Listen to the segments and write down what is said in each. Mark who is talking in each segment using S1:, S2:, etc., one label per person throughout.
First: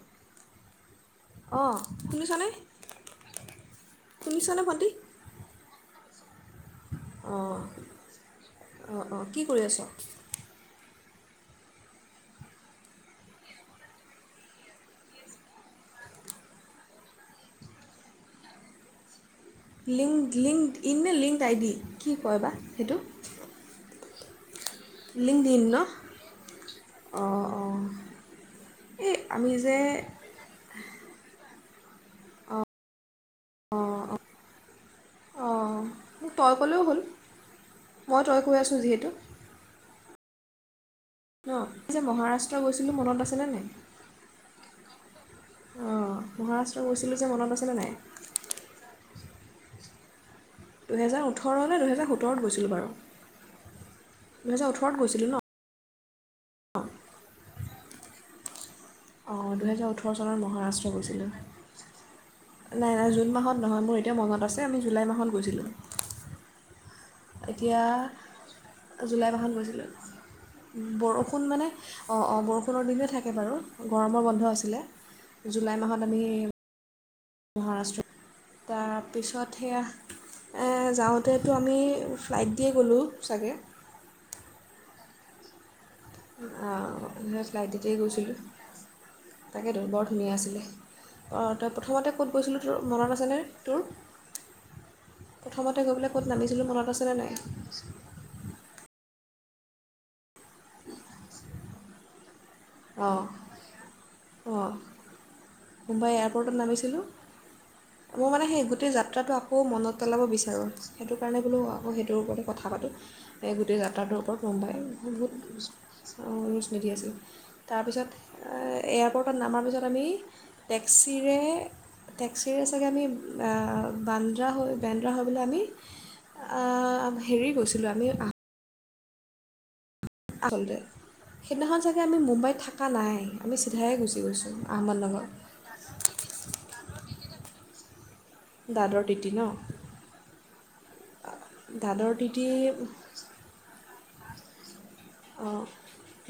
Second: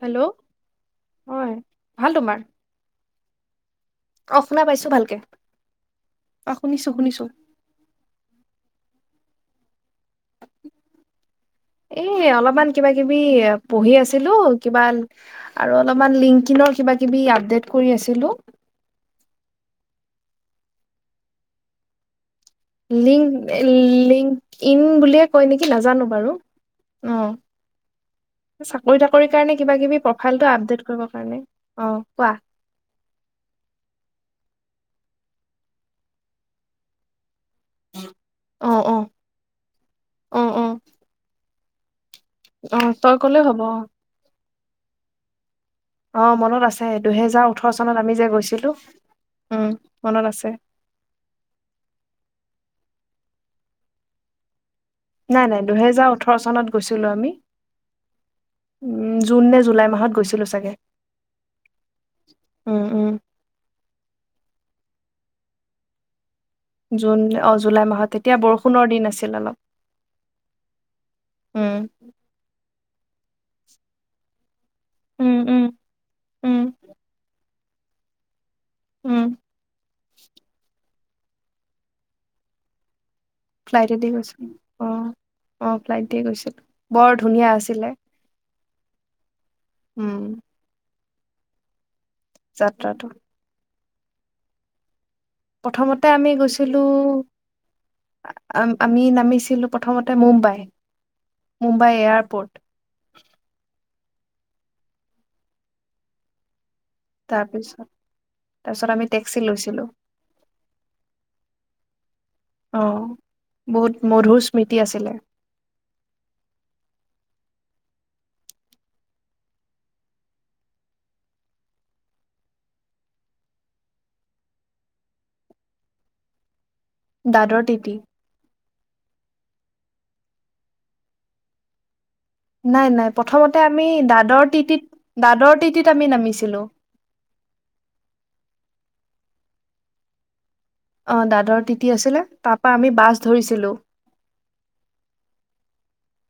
S1: Hello! হয়
S2: অ।
S1: ভাল তোমাৰ
S2: শুনিছনে?
S1: অ
S2: শুনিছনে
S1: শুনা পাইছো
S2: ভণ্টি
S1: ভালকে অ শুনিছো শুনিছো
S2: অঁ অঁ অঁ কি কৰি আছ
S1: এই অলপমান কিবা কিবি পঢ়ি আছিলো কিবা আৰু অলপমান লিংকনৰ কিবা কিবি আপড কৰি আ
S2: link LinkedIn linked I D কি কয় বা সেইটো
S1: লিং লিং লিংক বোলিয়ে কয়
S2: লিংকড ইন
S1: নেকি
S2: ন
S1: নাজানো বাৰু উম
S2: অঁ অঁ
S1: চাকৰী
S2: এই
S1: তাকৰী
S2: আমি
S1: কাৰণে কিবা
S2: যে
S1: টিভি প্ৰফাইলটো আপডেট কৰিব পৰা নাই [unintelligible] অ কোৱা
S2: অঁ তই ক'লেও হ'ল মই তই কৈ
S1: অ
S2: আছো
S1: অ
S2: যিহেতু
S1: অ অ
S2: ন ই যে মহাৰাষ্ট্ৰ
S1: অ
S2: গৈছিলোঁ
S1: তই
S2: মনত
S1: ক'লে
S2: আছেনে ন
S1: হ'ব অ অ মনত
S2: মহাৰাষ্ট্ৰ
S1: আছে
S2: গৈছিলোঁ যে
S1: দুহেজাৰ
S2: মনত
S1: ওঠৰ
S2: আছেনে নাই
S1: চনত আমি যে গৈছিলো উম মনত আছে
S2: দুহেজাৰ ওঠৰ ন দুহেজাৰ সোতৰত গৈছিলোঁ বাৰু দুহেজাৰ ওঠৰ
S1: নাই নাই দুহেজ জাৰ ওঠৰ চনত গৈছিলোঁ আমি উম জুন
S2: অঁ
S1: নে জুলাই
S2: দুহেজাৰ
S1: মাহত
S2: ওঠৰ চনৰত
S1: গৈছিলো চাগে
S2: মহাৰাষ্ট্ৰ গৈছিলোঁ
S1: উম
S2: নাই
S1: উম
S2: নাই জুন মাহত নহয় মোৰ এতিয়া মনত আছে আমি জুলাই মাহত গৈছিলোঁ
S1: জুন অ
S2: এতিয়া
S1: জুলাই মাহত তেতিয়া বৰষুণৰ দিন
S2: জুলাই
S1: আছিল
S2: মাহত
S1: অলপ
S2: গৈছিলোঁ বৰষুণ মানে
S1: উম
S2: অঁ অঁ বৰষুণ পোনৰ দিনে থাকে বাৰু গৰমৰ বন্ধ আছিলে
S1: উম উম
S2: জুলাই মাহত আমি
S1: উম
S2: মহাৰাষ্ট্ৰ তাৰ
S1: উম
S2: পিছত সেয়া এ যাওঁতে তাতেতো আমি ফ্লাইট দিয়ে গ'লোঁ চাগে
S1: ফালাইটেদি গৈছিলো অ অ লাইট দ গৈছিলো বৰ ধুনীয়া আছিলে
S2: তাকে বৰ
S1: উম
S2: ধুনীয়া আছিলে অ তই প্ৰথমতে ক'ত গৈছিলো তোৰ
S1: যাত্ৰাটো
S2: মনত আছেনে তটো
S1: প্ৰথমতে আমি গৈছিলো
S2: আছেনে নাই
S1: আমি নামি ো প্ৰথম মুম্বাই মুম্বাই এয়াৰপৰ্ট
S2: অ মুম্বাই এয়াৰপৰ্টত নামিছো ছিলো
S1: তাৰপিছত
S2: মই মানে সেই
S1: তাৰপিছত
S2: গোটেই
S1: আমি
S2: যাত্ৰাটো
S1: টেক্সি
S2: আকৌ
S1: লৈছিলো
S2: মনত পেলাব বিচাৰোঁ সেইটো কাৰণে বোলো অ তেওঁৰ ওপৰতে কথা
S1: অ
S2: পাতোঁ এই গোটেই
S1: বহুত
S2: যাত্ৰাটোৰ ওপৰত
S1: মধুৰ
S2: লম্বাই
S1: স্মৃতি আছিলে
S2: বহুত স্মৃতি আছে। তাৰপিছত এয়াৰপৰ্টত নামাৰ পিছত আমি টেক্সিৰে টেক্সিৰে চাগে আমি বানদ্ৰা হৈ বেন্দ্ৰা হৈ পলৈ আমি হেৰি
S1: দাদৰ টিটি
S2: গৈছিলোঁ আমি আচলতে সেইদিনাখন চাগে আমি মুম্বাইত থকা
S1: নাই নাই প্ৰথমতে আমি
S2: চিধাই গুচি
S1: দাদৰ
S2: গৈছোঁ
S1: তিটিত
S2: আহমদনগৰ
S1: দাদৰ তিটিত আমি নামিছিলো
S2: তিটিত ন
S1: অ দাদৰ তিতি আছিলে তাৰ পৰাা আমি বাছ ধৰিছিলো
S2: অঁ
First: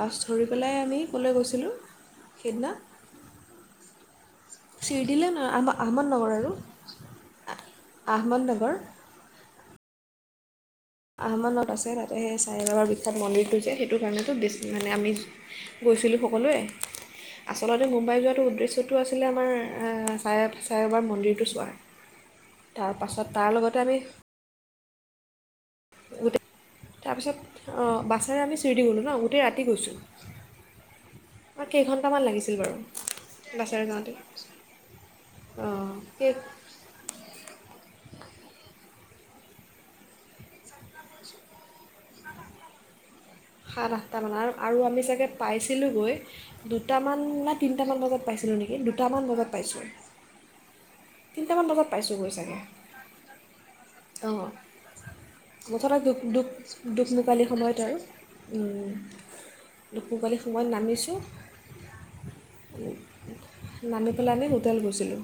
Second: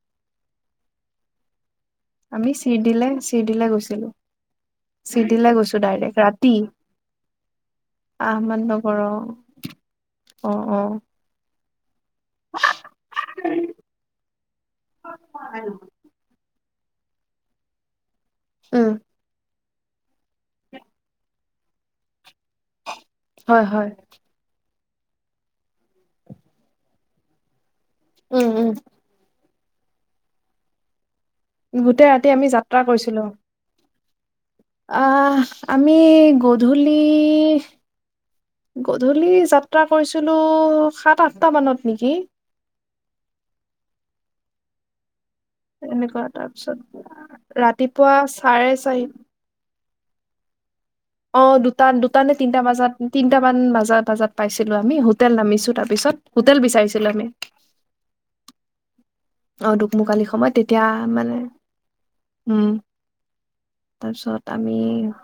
S2: বাছ ধৰি পেলাই আমি ক'লৈ গৈছিলোঁ
S1: আমি
S2: সেইদিনা
S1: চিডিলং চিডিলা গৈছিলো
S2: চিৰদিলৈ নহয়
S1: চিটডলা
S2: আহম
S1: গৈছো ডাইৰেক্ট
S2: আহমদনগৰ আৰু
S1: ৰাতি আহমদ
S2: আহমদনগৰ
S1: নগৰ অ অ
S2: আহমমানত আছে তা সে চাৰে বাবাৰ বিখ্যাত মন্দিৰটো যে সেইটো কাৰণেতো বেছি মানে আমি গৈছিলোঁ সকলোৱে আচলতে মুম্বাই যোৱা
S1: উম
S2: উদ্দেশ্যটো আছিলে আমাৰ চাৰে চাৰে এবাৰ মন্দিৰটো চোৱা তাৰপাছত তাৰ
S1: হয়
S2: লগতে
S1: হয়
S2: আমি গোট তাৰপিছত অঁ বাছেৰে
S1: উম
S2: আমি
S1: উম
S2: চুৰি দি গ'লোঁ ন গোটেই ৰাতি কি কৰিছ ম
S1: গোটেই ৰাতি
S2: কেইঘন্টামান
S1: আমি
S2: লাগিছিল বাৰু
S1: যাত্ৰা কৰিছিলো
S2: বাছেৰে যাওঁতে [inaudible]
S1: আহ
S2: অঁ
S1: আমি
S2: সেই
S1: গধূলি গধূলি যাত্ৰা কৰিছিলোঁ সাত আঠটা মানত নেকি?
S2: সাত আঠটামান আৰু আৰু আমি চাগে পাইছিলোঁগৈ
S1: এনেকুৱা তাৰপিছত
S2: দুটামান ন তিনিটামান
S1: ৰাতিপুৱা
S2: বজাত পাইছিলোঁ
S1: চাৰে
S2: নেকি
S1: চাৰি
S2: দুটামান বজাত পাইছোঁ।
S1: অ
S2: তিনিটামান
S1: দুটা
S2: বজাত
S1: দুটা
S2: পাইছোঁগৈ
S1: নে
S2: চাগে
S1: তিনটা বজাত তিনটামান ব বজাত
S2: অঁ
S1: পাইছিলো আমি হোটেল নামিছো
S2: মুঠতে দু
S1: তাৰপিছত
S2: দুক
S1: হোটেল বিচাৰিছিলো আমি
S2: দুকমুকালি সময়ত আৰু
S1: অহ দোকমোকালি
S2: দুকমুকালি
S1: সময়ত তেতিয়া
S2: নামিছোঁ
S1: মানে, উম,
S2: নামি পেলাই
S1: তাৰপিছত
S2: হোটেল
S1: আমি-
S2: গৈছিলোঁ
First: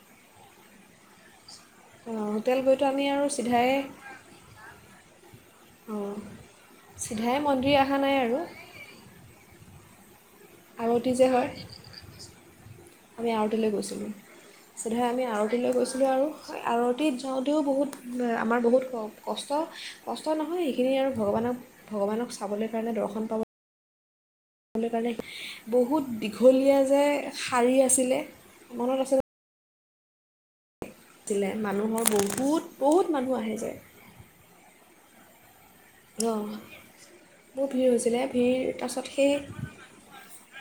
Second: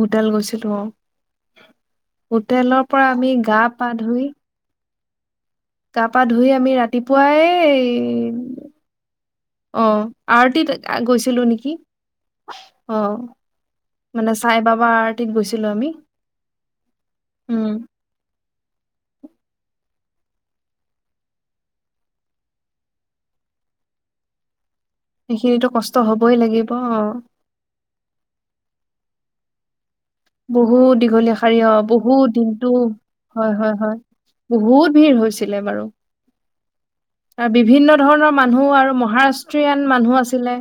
S1: হোটেল গৈছিলোঁ, অহ।
S2: অঁ হোটেল
S1: হোটেলৰ
S2: গৈতো
S1: পৰা
S2: আৰু
S1: আমি
S2: চিধাই
S1: গা-পা ধুই-
S2: অঁ
S1: গা-পা ধুই আমি ৰাতিপুৱাই
S2: চিধাই মন্দিৰ অহা নাই
S1: এই-
S2: আৰু
S1: অহ।
S2: আৰতি যে হয়,
S1: অ
S2: আমি আৰতিলৈ গৈছিলোঁ।
S1: মানে চাই বাবা
S2: চিধাই আমি
S1: আৰতিত গৈছিলো
S2: আৰতিলৈ
S1: আমি
S2: গৈছিলোঁ আৰু আৰতিত যাওঁতেও
S1: উম
S2: বহুত আ- আমাৰ বহুত ক কষ্ট। কষ্ট নহয় সেইখিনি আৰু ভগৱানক, ভগৱানক চাবলৈ কাৰণে দৰ্শন পাব- লৈ কাৰণে,
S1: সেইখিনিতো কষ্ট
S2: বহুত
S1: হবই লাগিব
S2: দীঘলীয়া
S1: অ
S2: যে শাৰী আছিলে- মনত আছে-
S1: বহ [inaudible] বহুত দীঘলীয়া
S2: আছিলে
S1: শাৰী অহ।
S2: মানুহৰ
S1: বহুত দিনটো,
S2: বহুত মানুহ
S1: হয়
S2: আহে যে
S1: হয় হয়। বহুত- ভিৰ হৈছিলে বাৰু।
S2: অঁ
S1: আৰু
S2: বৰ ভিৰ
S1: বিভিন্ন
S2: হৈছিলে
S1: ধৰণৰ
S2: ভিৰ
S1: মানুহ আৰু
S2: তাৰপাছত সেই
S1: মহাৰাষ্ট্ৰীয়ান মানুহ আছিলে।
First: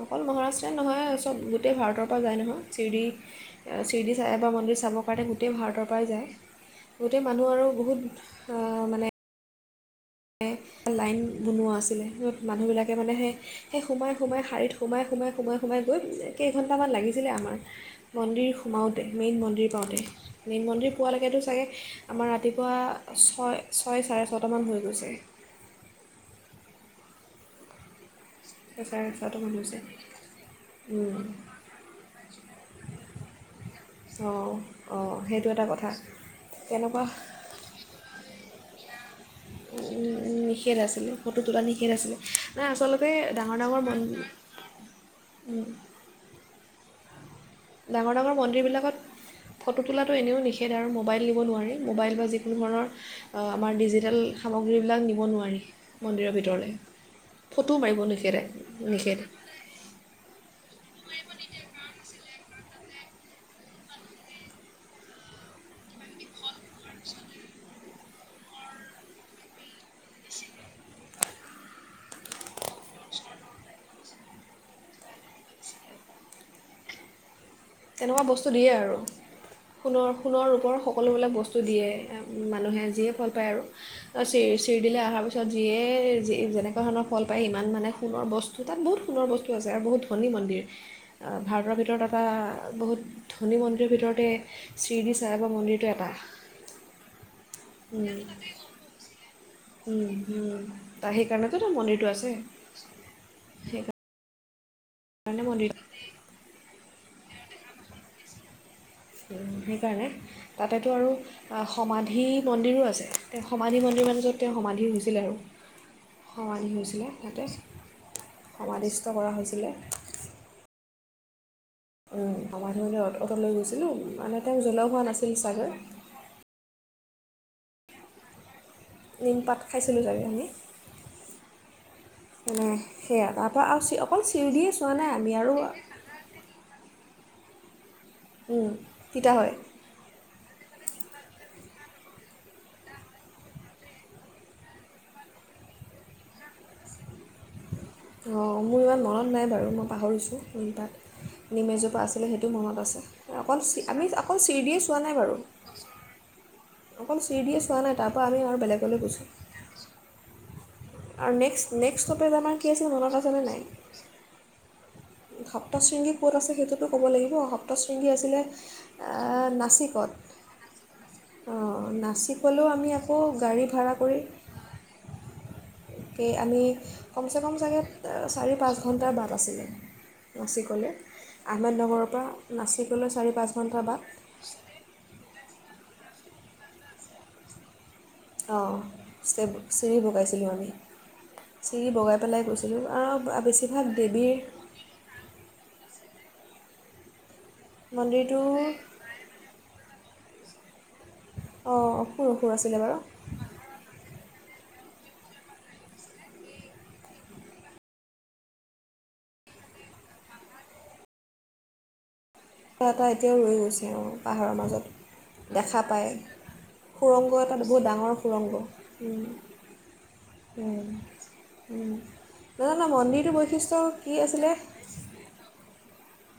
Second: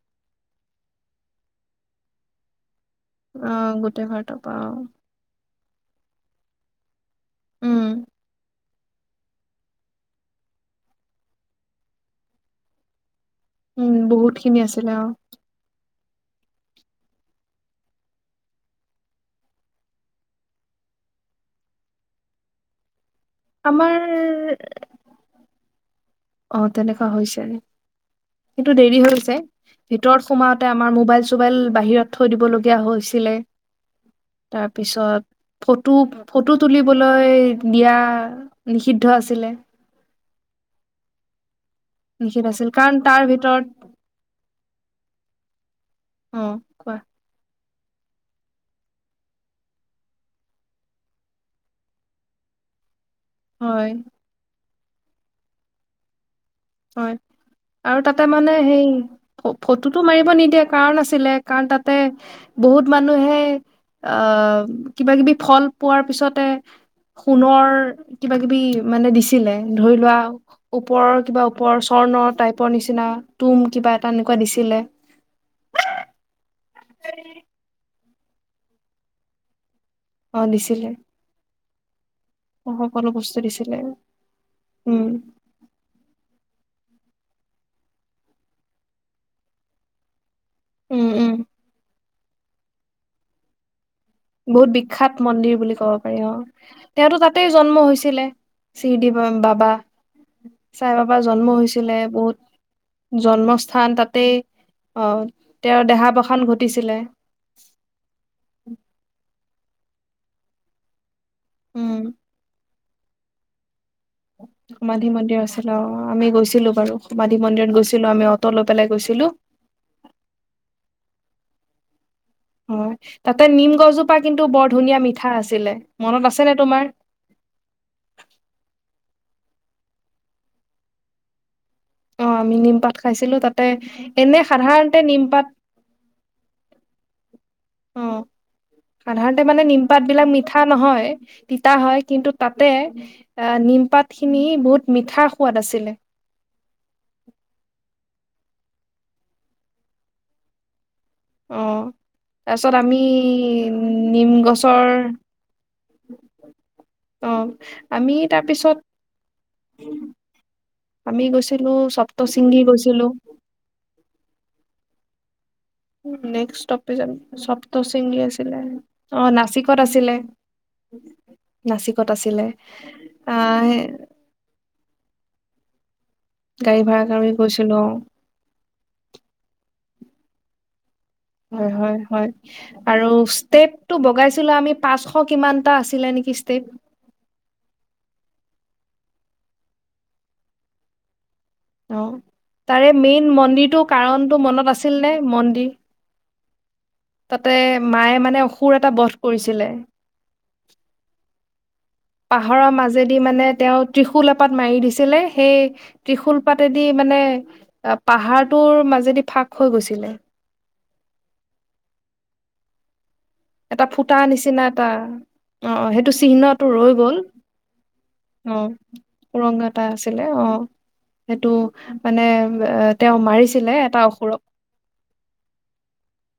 S2: অকল মহাৰাষ্ট্ৰই নহয়, চব গোটেই ভাৰতৰ পৰা যায় নহয়। শিৰডী,
S1: অ
S2: এ
S1: গোটেই
S2: শিৰডী চাই
S1: ভাৰতৰ
S2: বাবা
S1: পৰা অ
S2: মন্দিৰ চাব পাৰে গোটেই ভাৰত- তৰ পৰাই যায়। গোটেই মানুহ আৰু
S1: উম
S2: বহুত- অ মানে- এ লাইন বনোৱা আছিলে। মানুহবিলাকে মানে সেই- সেই
S1: উম
S2: সোমাই
S1: বহুত
S2: সোমাই
S1: খিনি
S2: শাৰীত
S1: আছিলে
S2: সোমাই
S1: অ
S2: সোমাই সোমাই সোমাই- গৈ কেইঘণ্টামান লাগিছিলে আমাৰ মন্দিৰ সোমাওঁতে, মেইন মন্দিৰ পাওঁতে। মেইন মন্দিৰ পোৱালৈকেতো চাগে আমাৰ ৰাতিপুৱা- ছয়
S1: আমাৰ
S2: ছয়, চাৰে ছটামান হৈ গৈছে।
S1: অহ তেনেকুৱা হৈছে। কিন্তু
S2: ছয়
S1: দেৰি
S2: চাৰে
S1: হৈছে।
S2: ছটামান
S1: ভিতৰত সোমাওঁতে আমাৰ মোবাইল-চোবাইল বাহিৰত থৈ দিবলগীয়া হৈছিলে।
S2: অঁ অঁ
S1: তাৰপিছত,
S2: সেইটো এটা কথা
S1: ফটো ফটো
S2: তেনেকুৱা
S1: তুলিবলৈ দিয়া- নিখিদ- দ্ধ আছিলে।
S2: নিষেধ আছিলে ফটো তোলা নি- ষেধ আছিলে।
S1: নিষেধ
S2: নাই
S1: আছিল কাৰণ
S2: আচলতে
S1: তাৰ
S2: ডাঙৰ
S1: ভিতৰত
S2: ডাঙৰ মান- উম। [inaudible]
S1: অহ কোৱা।
S2: ডাঙৰ ডাঙৰ মন্দিৰবিলাকত ফটো তোলাটো এনেও নিষেধ আৰু। মোবাইল নিব নোৱাৰি, মোবাইল বা যিকোনো ধৰণৰ- অ আমাৰ
S1: হয়
S2: ডিজিটেল সামগ- সেই বিলাক নিব নোৱাৰি, মন্দিৰৰ ভিতৰলে।
S1: হয় আৰু তাতে মানে সেই
S2: নিষেধ
S1: ফটোটো মাৰিব নিদিয়ে কাৰণ আছিলে কাৰণ তাতে বহুত মানুহে আহ কিবা কিবি ফল পোৱাৰ পিছতে সোণৰ কিবা কিবি মানে দিছিলে। ধৰি লোৱা ওপৰৰ কিবা পৰ স্বৰ্ণৰ টাইপৰ নিচিনা তুম কিবা এটা এনেকুৱা দিছিলে আ
S2: তেনেকুৱা বস্তু দিয়ে আৰু সোণৰ
S1: অ
S2: সোণৰ ৰূপৰ
S1: দিছিলে
S2: সকলোবিলাক বস্তু [unintelligible] মানুহে
S1: সকলো
S2: যিয়ে ফল
S1: বস্তু
S2: পায় আৰু
S1: দিছিলে
S2: চিৰ- চিৰডি লৈ
S1: উম
S2: আহাৰ পিছত যিয়েই যি, যেনেকোৱা ধৰণৰ ফল পায় ইমান মানে সুণৰ বস্ত তাত বহুত সুণৰ বস্তু আছে আৰু বহুত ধনী মন্দিৰ।
S1: উম উম
S2: অ', ভাৰতৰ ভিতৰত এটা, বহুত ধনী মন্দিৰ ভিতৰত,
S1: বহুত বিখ্যাত মন্দিৰ বুলি কব পাৰি অ', তেওঁতো তাতেই জন্ম হৈছিলে শ্ৰীদি বাবা। বা চাই
S2: তাৰ
S1: বাবা জন্ম
S2: সেইকাৰণেতো তাৰ
S1: হৈছিলে
S2: মন্দিৰটো আছে
S1: বহুত জন্মস্থান
S2: সেইকাৰণে
S1: তাতেই, - অ ',
S2: মন্দিৰ
S1: তেওঁৰ দেহা - বসান ঘটিছিলে। উম,
S2: সেইকাৰণে তাতেতো আৰু, অ',
S1: উম
S2: সমাধি মন্দিৰো আছে। তেওঁ সমাধি মন,
S1: সমাধি মন্দিৰ আছিল অ ', আমি
S2: সমাধি
S1: গৈছিলো বাৰু
S2: হৈছিলে
S1: সমাধি
S2: তাতে
S1: মন্দিৰত গৈছিলো। আমি অটো লৈ পেলাই
S2: সমাধিস্থ
S1: গৈছিলো।
S2: কৰা হৈছিলে
S1: হয়
S2: সমাধিলৈ অ'টো
S1: তাতে
S2: লৈ
S1: নিম
S2: গৈছিলোঁ
S1: -গছজোপা
S2: মানে
S1: কিন্তু
S2: তেওঁ
S1: বৰ
S2: জ্বলাও
S1: ধুনীয়া
S2: হোৱা
S1: মিঠা
S2: নাছিল চাগৈ
S1: আছিলে মনত আছে নে তোমাৰ?
S2: নিমপাত খাইছিলোঁ ছাগে আমি।
S1: অহ ', আমি
S2: মানে
S1: নিমপাত
S2: সেয়া
S1: খাইছিলো
S2: তাৰপৰা
S1: তাতে
S2: আৰু চি অকল
S1: এনে
S2: চিৰিডিয়ে চোৱা
S1: সাধাৰণতে
S2: নাই আমি
S1: নিমপাত,
S2: আৰু
S1: অ',
S2: তিতা
S1: সাধাৰণতে
S2: হয়
S1: মানে নিমপাত বিলাক মিঠ, মিঠা নহয় তিতা হয় কিন্তু তাতে নিমপাত খিনি বহুত মিঠা- সোৱাদ আছিলে।
S2: অ', মোৰ ইমান মনত নাই বাৰু মই পাহৰিছোঁ নিমপাত।
S1: অ
S2: নিমেজোপা আছিলে সেইটো
S1: তাৰপিছত
S2: মনত
S1: আমি
S2: আছে অকল চি, আমি
S1: নিম
S2: অকল শ্ৰীদিয়ে
S1: গছৰ
S2: চোৱা নাই বাৰু অকল
S1: অ
S2: শ্ৰীদিয়ে চোৱা নাই তাৰপা আমি আৰু বেলেগলৈ গৈছোঁ।
S1: আমি
S2: আৰু
S1: গৈছিলো
S2: নেক্সট- নেক্সট ষ্টপেজ
S1: সপ্তশৃংগী
S2: আমাৰ কি আছিল
S1: গৈছিলো
S2: মনত আছেনে নাই? খাপ। সপ্তশৃংগী ক'ত আছে সেইটোতো ক'ব লাগিব সপ্তশৃংগী আছিলে
S1: অ
S2: অহ ', নাচিকত
S1: আছিলে
S2: অ',
S1: নাচিকত আছিলে
S2: নাচিকলৈও আমি আকৌ
S1: আহ
S2: গাড়ী ভাড়া কৰি, আমি
S1: গাড়ী ভাড়া কৰি
S2: কমচে- কম
S1: গৈছিলো
S2: চাগে চাৰি -পাঁচ ঘণ্টাৰ বাট আছিলে। নাচিকলে।
S1: হয় ', - হয়', - হয় আৰু
S2: চাৰি পাঁচ ঘণ্টাৰ
S1: ষ্টেপটো
S2: বাট
S1: বগাইছিলো আমি পাচঁশ কিমানটা আছিল, চিলে নেকি ষ্টেপ।
S2: অ, 'চেৰি বগাইছিলোঁ আমি। চিৰি
S1: অ',
S2: বগাই পেলাই গৈছিলোঁ
S1: তাৰে মেইন
S2: আৰু
S1: মন্দিৰটো
S2: বেছিভাগ দেৱীৰ
S1: কাৰণটো মনত আছিল নে? মন্দিৰ, তাতে মায়ে
S2: মন্দিৰটো
S1: মানে অসুৰ এটা বধ কৰিছিলে।
S2: অঁ অসুৰ অসুৰ
S1: পাহৰৰ
S2: আছিলে বাৰু
S1: মাজেদি মানে তেওঁ ত্ৰিশূল, পাত মাৰি দিছিলে সেই ত্ৰিশুল পাতেদি মানে পাহাৰটোৰ মাজেদি ফাঁক হৈ গৈছিলে।
S2: ক তই
S1: এটা ফুটা নিচিনা এটা
S2: দেখা
S1: অহ
S2: পায়
S1: সেইটো চিহ্নটো ৰৈ গল
S2: সুৰংগ এটা বহুত ডাঙৰ সুৰংগ
S1: অহ সুৰংগ এটা আছিলে অহ সেইটো মানে
S2: নাজানো
S1: তেওঁ
S2: মন্দিৰটোৰ
S1: মাৰিছিলে
S2: বৈশিষ্ট্য
S1: এটা
S2: কি
S1: অসুৰক
S2: আছিলে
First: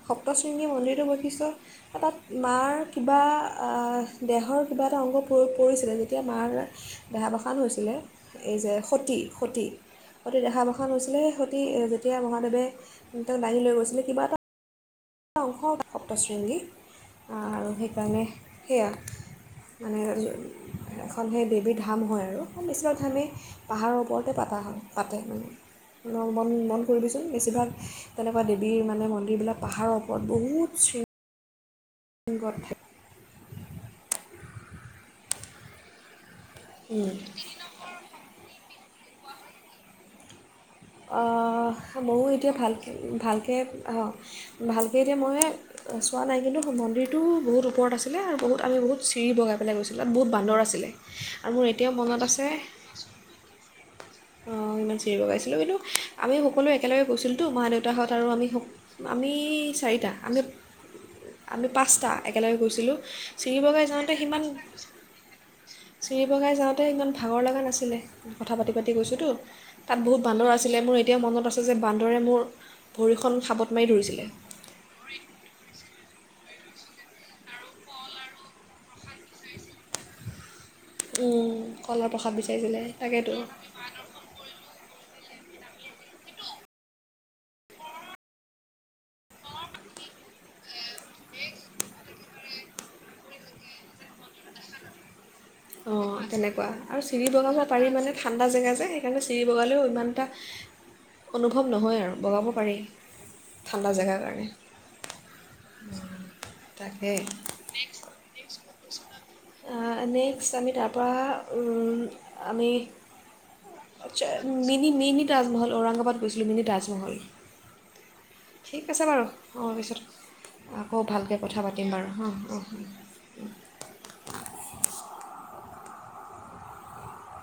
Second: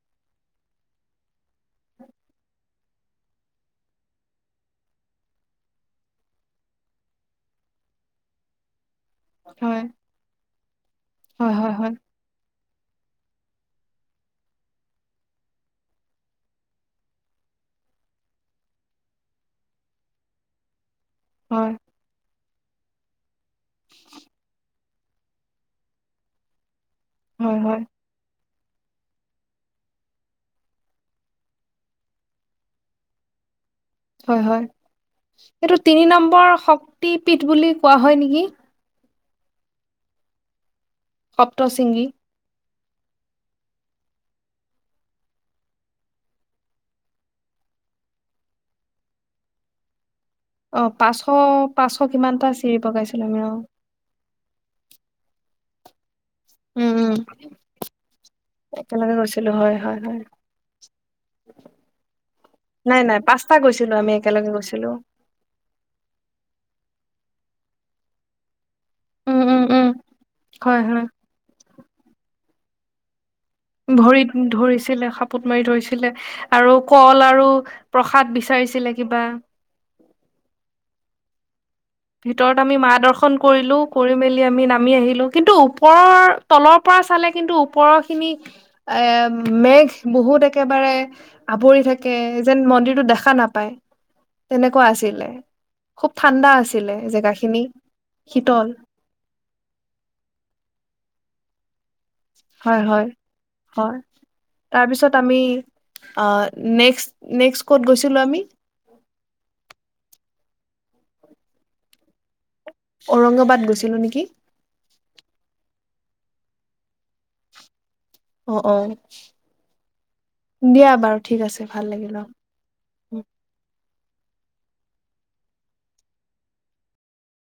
S2: সপ্তশৃংগী মন্দিৰটো বৈশিষ্ট তাত মাৰ কিবা দেহৰ কিবা এটা অংগ পৰিছিলে যেতিয়া মাৰ দেহা বসান হৈছিলে এই যে সতী সতী
S1: হয়
S2: সতী দেহাৱসান হৈছিলে
S1: হয়
S2: সতী
S1: হয় হয়
S2: যেতিয়া মহাদেৱে তেওঁক দাঙি লৈ গৈছিলে কিবা এটা টা ওখ সপ্ত শ্ৰৃণী আৰু সেইকাৰণে সেয়া মানে এখন সেই
S1: হয়
S2: দেবী ধাম হয় আৰু বৈষ্ণৱ ধামি পাহাৰৰ ওপৰতে পাতা হয় পাতে মানে মান মন মন ফুৰিবিচোন বেছি
S1: হয়
S2: ভাগ
S1: হয়
S2: তেনেক কা দেৱী মানে মন্দিৰবিলাক পাহাৰত ওপৰত বহুত চে দূৰত থাকে
S1: হয় হয় এইটো তিনি নম্বৰ শক্তি পীঠ বুলি কোৱা হয় নেকি
S2: অ
S1: সপ্ত শৃংগী
S2: ময়ো এতিয়া ভালকে ভালকে অ ভালকে এতিয়া মইয়ে চোৱা নাই কিন্তু মন্দিৰটো বহুত ওপৰত আছিলে আৰু বহুত আমি বহুত চিৰি বগাই পেলাই গৈছিলোঁ তাত বহুত বান্দৰ আছিলে
S1: পাঁচশ অ
S2: আৰু মোৰ এতিয়াও
S1: পাঁচশ
S2: মনত
S1: কিমানটা চিৰি বগাইছিলো আমি অ
S2: অহ ইমান চিৰি বগাইছিলো কিন্তু আমি সকলোৱে
S1: উম
S2: একেলগে
S1: উম
S2: গৈছিলতো মা দেউতাহঁত আৰু আমি
S1: একেলগে
S2: আমি
S1: গৈছিলো হয় হয়
S2: চাৰিটা
S1: হয়
S2: আমি আমি পাঁচটা একেলগে গৈছিলোঁ
S1: নাই নাই পাঁচটা
S2: চিৰিবগাই
S1: গৈছিলো আমি
S2: যাওঁতে সিমান
S1: একেলগে গৈছিলো
S2: চিৰিবগাই যাওঁতে তেতিয়া ইমান ভাগৰ লগা নাছিলে কথা পাতি পাতি গৈছোঁতো
S1: উম উম উম
S2: তাত বহুত বান্দৰ আছিলে
S1: হয়
S2: মোৰ
S1: হয়
S2: এতিয়াও মনত আছে যে বান্দৰে মোৰ ভৰিখন সাবত মাৰি ধৰিছিলে
S1: ভৰিত ধৰিছিলে সাপত মাৰি ধৰিছিল লে আৰু কল আৰু প্ৰসাদ বিচাৰিছিলে কিবা
S2: উম
S1: ভিতৰত আমি মা দৰ্শন কৰিলো কৰি মেলি আমি নামি আহিলো কিন্তু ওপৰৰ তলৰ পৰা চালে কিন্তু ওপৰৰ খিনি এ মেঘ বহুত একেবাৰে আৱৰি থাকে যেন মন্দিৰতটো দেখা নাপায় তেনেকোৱা আছিলে
S2: অ
S1: খুব ঠাণ্ডা
S2: তেনেকোৱা
S1: আছিলে
S2: আৰু
S1: জেগাখিনি
S2: চিৰিবগাবলে পাৰি মানে ঠাণ্ডা
S1: শীতল
S2: জেগা যে সেইকাৰণে চিৰিবগালেও ইমান এটা অনুভৱ নহয় আৰু বগাব পাৰি
S1: হয় হয়
S2: ঠাণ্ডা
S1: হয়
S2: জেগাৰ কাৰণে
S1: তাৰপিছত আমি
S2: তাকে
S1: নেক্স কত গৈছিলো আমি
S2: অ এনেই আমি তাৰপৰা
S1: ঔৰংগবাদ গুছ
S2: আ মিনি মিনি তাজমহল ঔৰংগাবাদ গৈছিলোঁ মিনি তাজমহল
S1: অ অ
S2: ঠিক আছে বাৰু অ পিছত
S1: দিয়া
S2: আকৌ
S1: বাৰু ঠিক
S2: ভালকৈ
S1: আছে
S2: কথা
S1: ভাল
S2: পাতিম
S1: লাগিল
S2: বাৰু অঁ
S1: অ
S2: অঁ